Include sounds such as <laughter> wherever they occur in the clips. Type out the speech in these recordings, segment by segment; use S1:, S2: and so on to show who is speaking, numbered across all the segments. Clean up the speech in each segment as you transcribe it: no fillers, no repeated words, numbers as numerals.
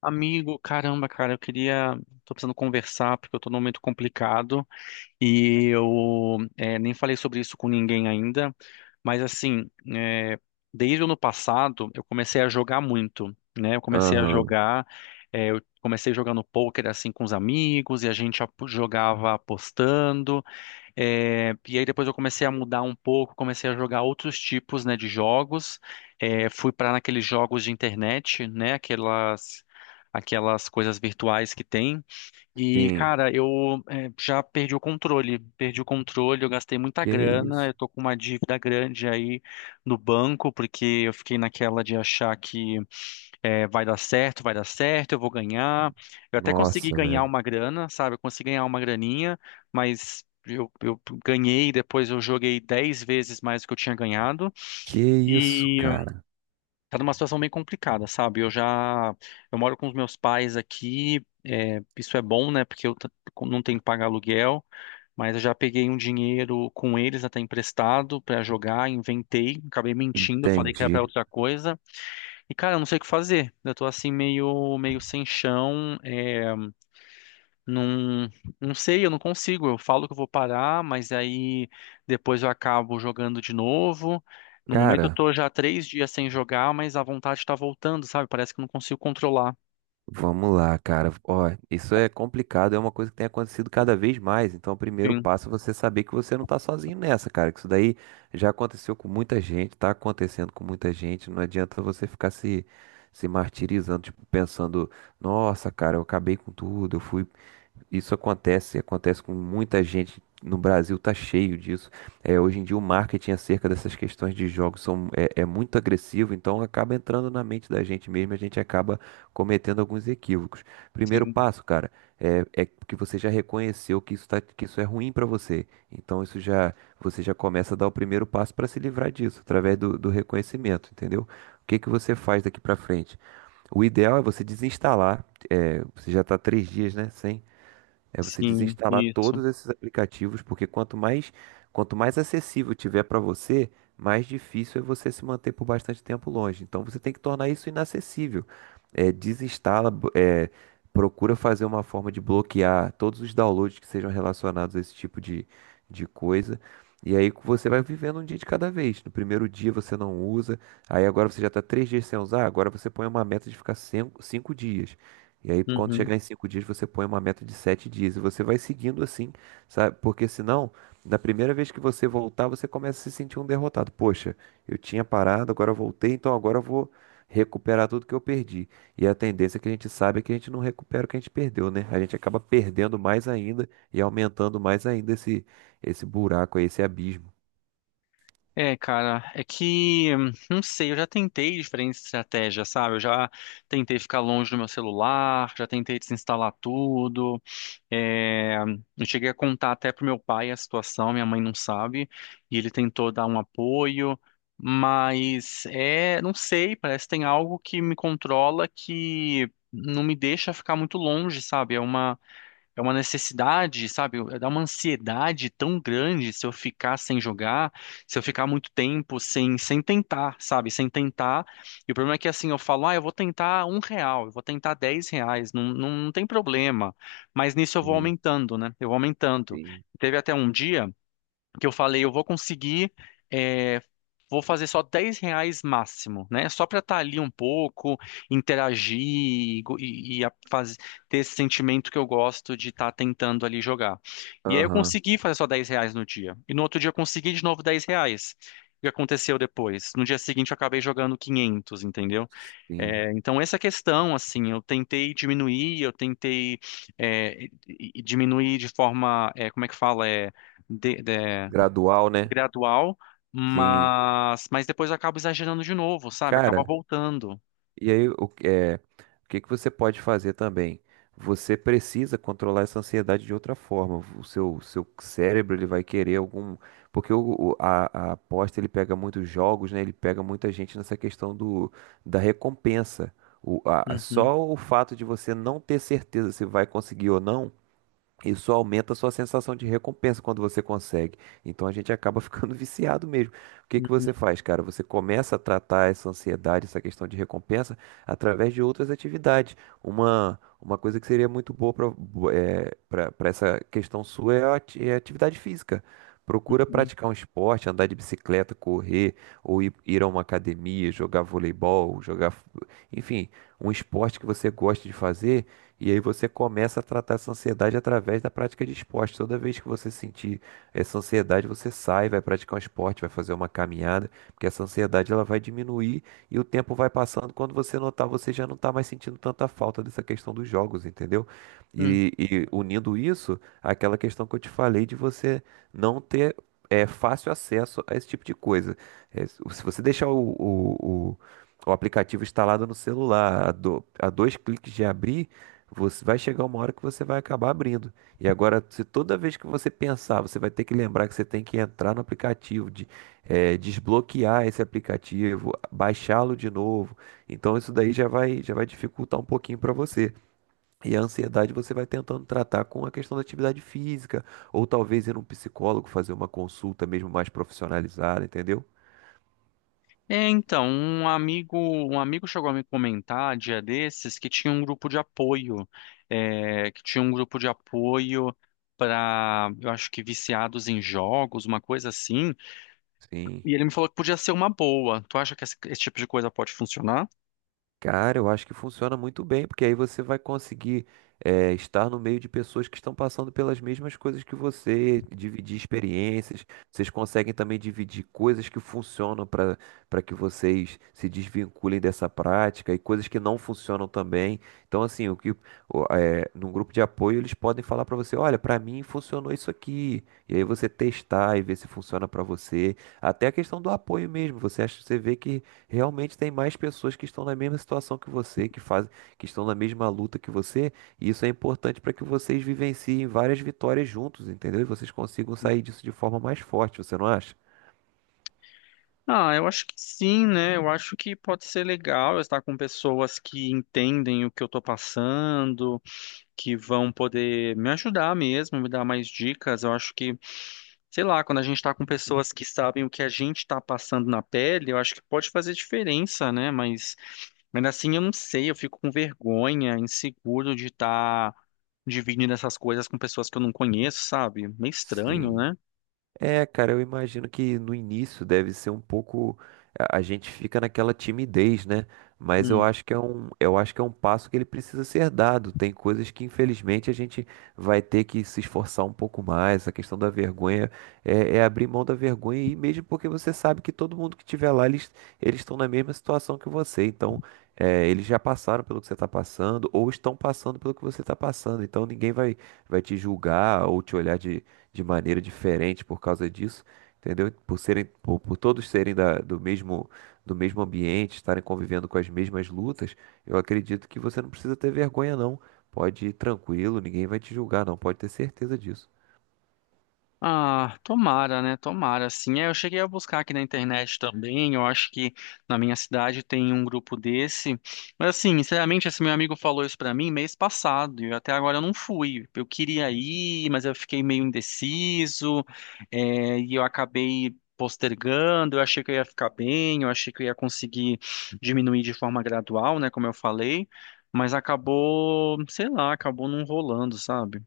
S1: Amigo, caramba, cara, eu queria. Tô precisando conversar porque eu tô num momento complicado e eu nem falei sobre isso com ninguém ainda, mas assim, é, desde o ano passado eu comecei a jogar muito, né? Eu comecei a
S2: Aham,
S1: jogar, eu comecei jogando pôquer assim com os amigos e a gente jogava apostando. E aí depois eu comecei a mudar um pouco, comecei a jogar outros tipos, né, de jogos. Fui para naqueles jogos de internet, né, aquelas coisas virtuais que tem. E,
S2: tem.
S1: cara, eu já perdi o controle. Perdi o controle, eu gastei muita
S2: Que
S1: grana,
S2: isso?
S1: eu tô com uma dívida grande aí no banco, porque eu fiquei naquela de achar que vai dar certo, eu vou ganhar. Eu até consegui
S2: Nossa,
S1: ganhar
S2: velho.
S1: uma grana, sabe? Eu consegui ganhar uma graninha, mas eu ganhei, depois eu joguei 10 vezes mais do que eu tinha ganhado.
S2: Que isso, cara?
S1: Tá numa situação bem complicada, sabe? Eu moro com os meus pais aqui, é, isso é bom, né? Porque eu não tenho que pagar aluguel, mas eu já peguei um dinheiro com eles até emprestado pra jogar, inventei, acabei mentindo, falei que era
S2: Entendi.
S1: pra outra coisa. E cara, eu não sei o que fazer. Eu tô assim meio sem chão, não, não sei, eu não consigo. Eu falo que eu vou parar, mas aí depois eu acabo jogando de novo. No momento eu
S2: Cara,
S1: tô já 3 dias sem jogar, mas a vontade tá voltando, sabe? Parece que eu não consigo controlar.
S2: vamos lá, cara. Ó, isso é complicado, é uma coisa que tem acontecido cada vez mais. Então, o primeiro
S1: Sim,
S2: passo é você saber que você não tá sozinho nessa, cara. Que isso daí já aconteceu com muita gente, tá acontecendo com muita gente. Não adianta você ficar se martirizando, tipo, pensando, nossa, cara, eu acabei com tudo, eu fui. Isso acontece, acontece com muita gente. No Brasil tá cheio disso. É, hoje em dia o marketing acerca dessas questões de jogos são, é muito agressivo, então acaba entrando na mente da gente mesmo, e a gente acaba cometendo alguns equívocos. Primeiro
S1: sim,
S2: passo, cara, é que você já reconheceu que isso tá, que isso é ruim para você. Então isso já, você já começa a dar o primeiro passo para se livrar disso, através do reconhecimento, entendeu? O que que você faz daqui para frente? O ideal é você desinstalar. É, você já está 3 dias, né, sem, é, você
S1: sim,
S2: desinstalar
S1: isso.
S2: todos esses aplicativos, porque quanto mais acessível tiver para você, mais difícil é você se manter por bastante tempo longe. Então você tem que tornar isso inacessível. É, desinstala, procura fazer uma forma de bloquear todos os downloads que sejam relacionados a esse tipo de coisa. E aí você vai vivendo um dia de cada vez. No primeiro dia você não usa, aí agora você já está três dias sem usar, agora você põe uma meta de ficar cinco dias. E aí, quando
S1: Uhum.
S2: chegar em 5 dias, você põe uma meta de 7 dias e você vai seguindo assim, sabe? Porque senão, na primeira vez que você voltar, você começa a se sentir um derrotado. Poxa, eu tinha parado, agora eu voltei, então agora eu vou recuperar tudo que eu perdi. E a tendência que a gente sabe é que a gente não recupera o que a gente perdeu, né? A gente acaba perdendo mais ainda e aumentando mais ainda esse buraco aí, esse abismo.
S1: É, cara, é que, não sei, eu já tentei diferentes estratégias, sabe? Eu já tentei ficar longe do meu celular, já tentei desinstalar tudo. É, eu cheguei a contar até pro meu pai a situação, minha mãe não sabe, e ele tentou dar um apoio, mas não sei, parece que tem algo que me controla que não me deixa ficar muito longe, sabe? É uma necessidade, sabe? Dá uma ansiedade tão grande se eu ficar sem jogar, se eu ficar muito tempo sem tentar, sabe? Sem tentar. E o problema é que assim, eu falo, ah, eu vou tentar R$ 1, eu vou tentar R$ 10, não, não, não tem problema. Mas nisso eu vou
S2: Sim,
S1: aumentando, né? Eu vou aumentando.
S2: sim.
S1: Teve até um dia. Porque eu falei, eu vou conseguir, é, vou fazer só R$ 10 máximo, né? Só para estar ali um pouco, interagir e ter esse sentimento que eu gosto de estar tentando ali jogar. E aí eu
S2: Aham,
S1: consegui fazer só R$ 10 no dia. E no outro dia eu consegui de novo R$ 10. O que aconteceu depois? No dia seguinte eu acabei jogando 500, entendeu?
S2: sim.
S1: É, então essa questão, assim, eu tentei diminuir, eu tentei e diminuir de forma, como é que fala? É,
S2: Gradual, né?
S1: gradual,
S2: Sim.
S1: mas depois eu acabo exagerando de novo, sabe? Acaba
S2: Cara,
S1: voltando.
S2: e aí, o que que você pode fazer também? Você precisa controlar essa ansiedade de outra forma. O seu cérebro ele vai querer algum. Porque a aposta ele pega muitos jogos, né? Ele pega muita gente nessa questão da recompensa.
S1: Uhum,
S2: Só o fato de você não ter certeza se vai conseguir ou não, isso aumenta a sua sensação de recompensa quando você consegue. Então a gente acaba <laughs> ficando viciado mesmo. O que que
S1: uhum,
S2: você faz, cara? Você começa a tratar essa ansiedade, essa questão de recompensa, através de outras atividades. Uma coisa que seria muito boa para essa questão sua é a atividade física. Procura
S1: uhum,
S2: praticar um esporte, andar de bicicleta, correr, ou ir a uma academia, jogar voleibol, enfim, um esporte que você gosta de fazer, e aí você começa a tratar essa ansiedade através da prática de esporte. Toda vez que você sentir essa ansiedade, você sai, vai praticar um esporte, vai fazer uma caminhada, porque essa ansiedade ela vai diminuir e o tempo vai passando. Quando você notar, você já não está mais sentindo tanta falta dessa questão dos jogos, entendeu?
S1: uhum.
S2: E unindo isso àquela questão que eu te falei de você não ter, é, fácil acesso a esse tipo de coisa. É, se você deixar o aplicativo instalado no celular a, a dois cliques de abrir, você vai chegar uma hora que você vai acabar abrindo. E agora, se toda vez que você pensar, você vai ter que lembrar que você tem que entrar no aplicativo, desbloquear esse aplicativo, baixá-lo de novo. Então, isso daí já vai dificultar um pouquinho para você. E a ansiedade você vai tentando tratar com a questão da atividade física, ou talvez ir num psicólogo fazer uma consulta mesmo mais profissionalizada, entendeu?
S1: Então, um amigo chegou a me comentar dia desses que tinha um grupo de apoio, é, que tinha um grupo de apoio para, eu acho que viciados em jogos, uma coisa assim.
S2: Sim.
S1: E ele me falou que podia ser uma boa. Tu acha que esse tipo de coisa pode funcionar?
S2: Cara, eu acho que funciona muito bem, porque aí você vai conseguir, estar no meio de pessoas que estão passando pelas mesmas coisas que você, dividir experiências. Vocês conseguem também dividir coisas que funcionam para que vocês se desvinculem dessa prática, e coisas que não funcionam também. Então, assim, o que o, eh, num grupo de apoio eles podem falar para você, olha, para mim funcionou isso aqui. E aí você testar e ver se funciona para você. Até a questão do apoio mesmo. Você acha, você vê que realmente tem mais pessoas que estão na mesma situação que você, que fazem, que estão na mesma luta que você, e isso é importante para que vocês vivenciem várias vitórias juntos, entendeu? E vocês consigam sair disso de forma mais forte, você não acha?
S1: Ah, eu acho que sim, né? Eu acho que pode ser legal eu estar com pessoas que entendem o que eu tô passando, que vão poder me ajudar mesmo, me dar mais dicas. Eu acho que, sei lá, quando a gente tá com pessoas que sabem o que a gente tá passando na pele, eu acho que pode fazer diferença, né? Mas ainda assim eu não sei, eu fico com vergonha, inseguro de estar dividindo essas coisas com pessoas que eu não conheço, sabe? Meio estranho,
S2: Sim.
S1: né?
S2: É, cara, eu imagino que no início deve ser um pouco, a gente fica naquela timidez, né? Mas eu
S1: Hum.
S2: acho que é um, eu acho que é um passo que ele precisa ser dado. Tem coisas que infelizmente a gente vai ter que se esforçar um pouco mais. A questão da vergonha é, é abrir mão da vergonha, e mesmo porque você sabe que todo mundo que estiver lá, eles estão na mesma situação que você. Então, é, eles já passaram pelo que você está passando ou estão passando pelo que você está passando. Então, ninguém vai te julgar ou te olhar de maneira diferente por causa disso, entendeu? Por serem, por todos serem do mesmo ambiente, estarem convivendo com as mesmas lutas, eu acredito que você não precisa ter vergonha, não. Pode ir tranquilo, ninguém vai te julgar, não. Pode ter certeza disso.
S1: Ah, tomara, né? Tomara, sim. Eu cheguei a buscar aqui na internet também. Eu acho que na minha cidade tem um grupo desse. Mas assim, sinceramente, esse meu amigo falou isso pra mim mês passado e até agora eu não fui. Eu queria ir, mas eu fiquei meio indeciso, e eu acabei postergando. Eu achei que eu ia ficar bem, eu achei que eu ia conseguir diminuir de forma gradual, né? Como eu falei, mas acabou, sei lá, acabou não rolando, sabe?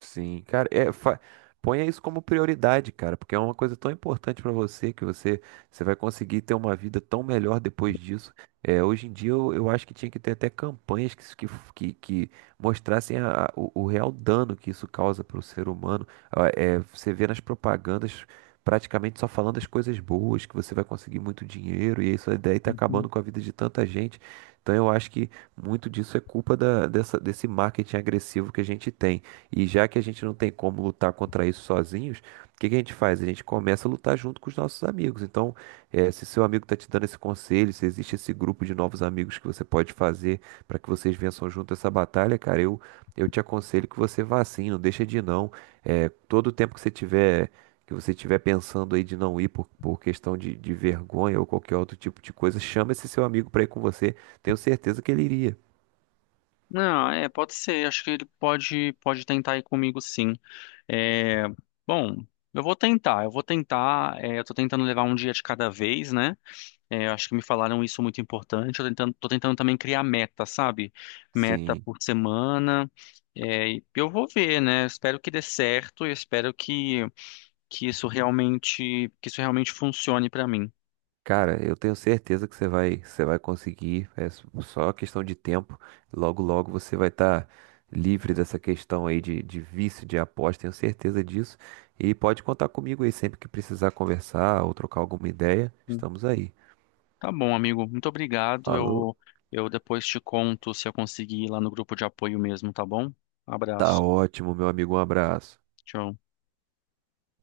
S2: Sim, cara, ponha isso como prioridade, cara, porque é uma coisa tão importante pra você, que você, você vai conseguir ter uma vida tão melhor depois disso. É, hoje em dia eu acho que tinha que ter até campanhas que mostrassem o real dano que isso causa para o ser humano. Ah, é, você vê nas propagandas praticamente só falando as coisas boas, que você vai conseguir muito dinheiro, e isso daí tá acabando com a vida de tanta gente. Então eu acho que muito disso é culpa dessa, desse marketing agressivo que a gente tem. E já que a gente não tem como lutar contra isso sozinhos, o que que a gente faz? A gente começa a lutar junto com os nossos amigos. Então, eh, se seu amigo está te dando esse conselho, se existe esse grupo de novos amigos que você pode fazer para que vocês vençam junto essa batalha, cara, eu te aconselho que você vá sim, não deixa de ir não. Eh, todo o tempo que você tiver pensando aí de não ir por questão de vergonha ou qualquer outro tipo de coisa, chama esse seu amigo para ir com você. Tenho certeza que ele iria.
S1: Não, é, pode ser. Acho que ele pode tentar ir comigo, sim. É, bom, eu vou tentar. Eu vou tentar. Eu tô tentando levar um dia de cada vez, né? Acho que me falaram isso muito importante. Tô tentando também criar meta, sabe? Meta
S2: Sim.
S1: por semana. E eu vou ver, né? Eu espero que dê certo. Eu espero que isso realmente funcione pra mim.
S2: Cara, eu tenho certeza que você vai conseguir. É só questão de tempo. Logo, logo você vai estar livre dessa questão aí de vício de aposta. Tenho certeza disso. E pode contar comigo aí sempre que precisar conversar ou trocar alguma ideia. Estamos aí.
S1: Tá bom, amigo. Muito obrigado.
S2: Falou.
S1: Eu depois te conto se eu conseguir ir lá no grupo de apoio mesmo, tá bom?
S2: Tá
S1: Abraço.
S2: ótimo, meu amigo. Um abraço.
S1: Tchau.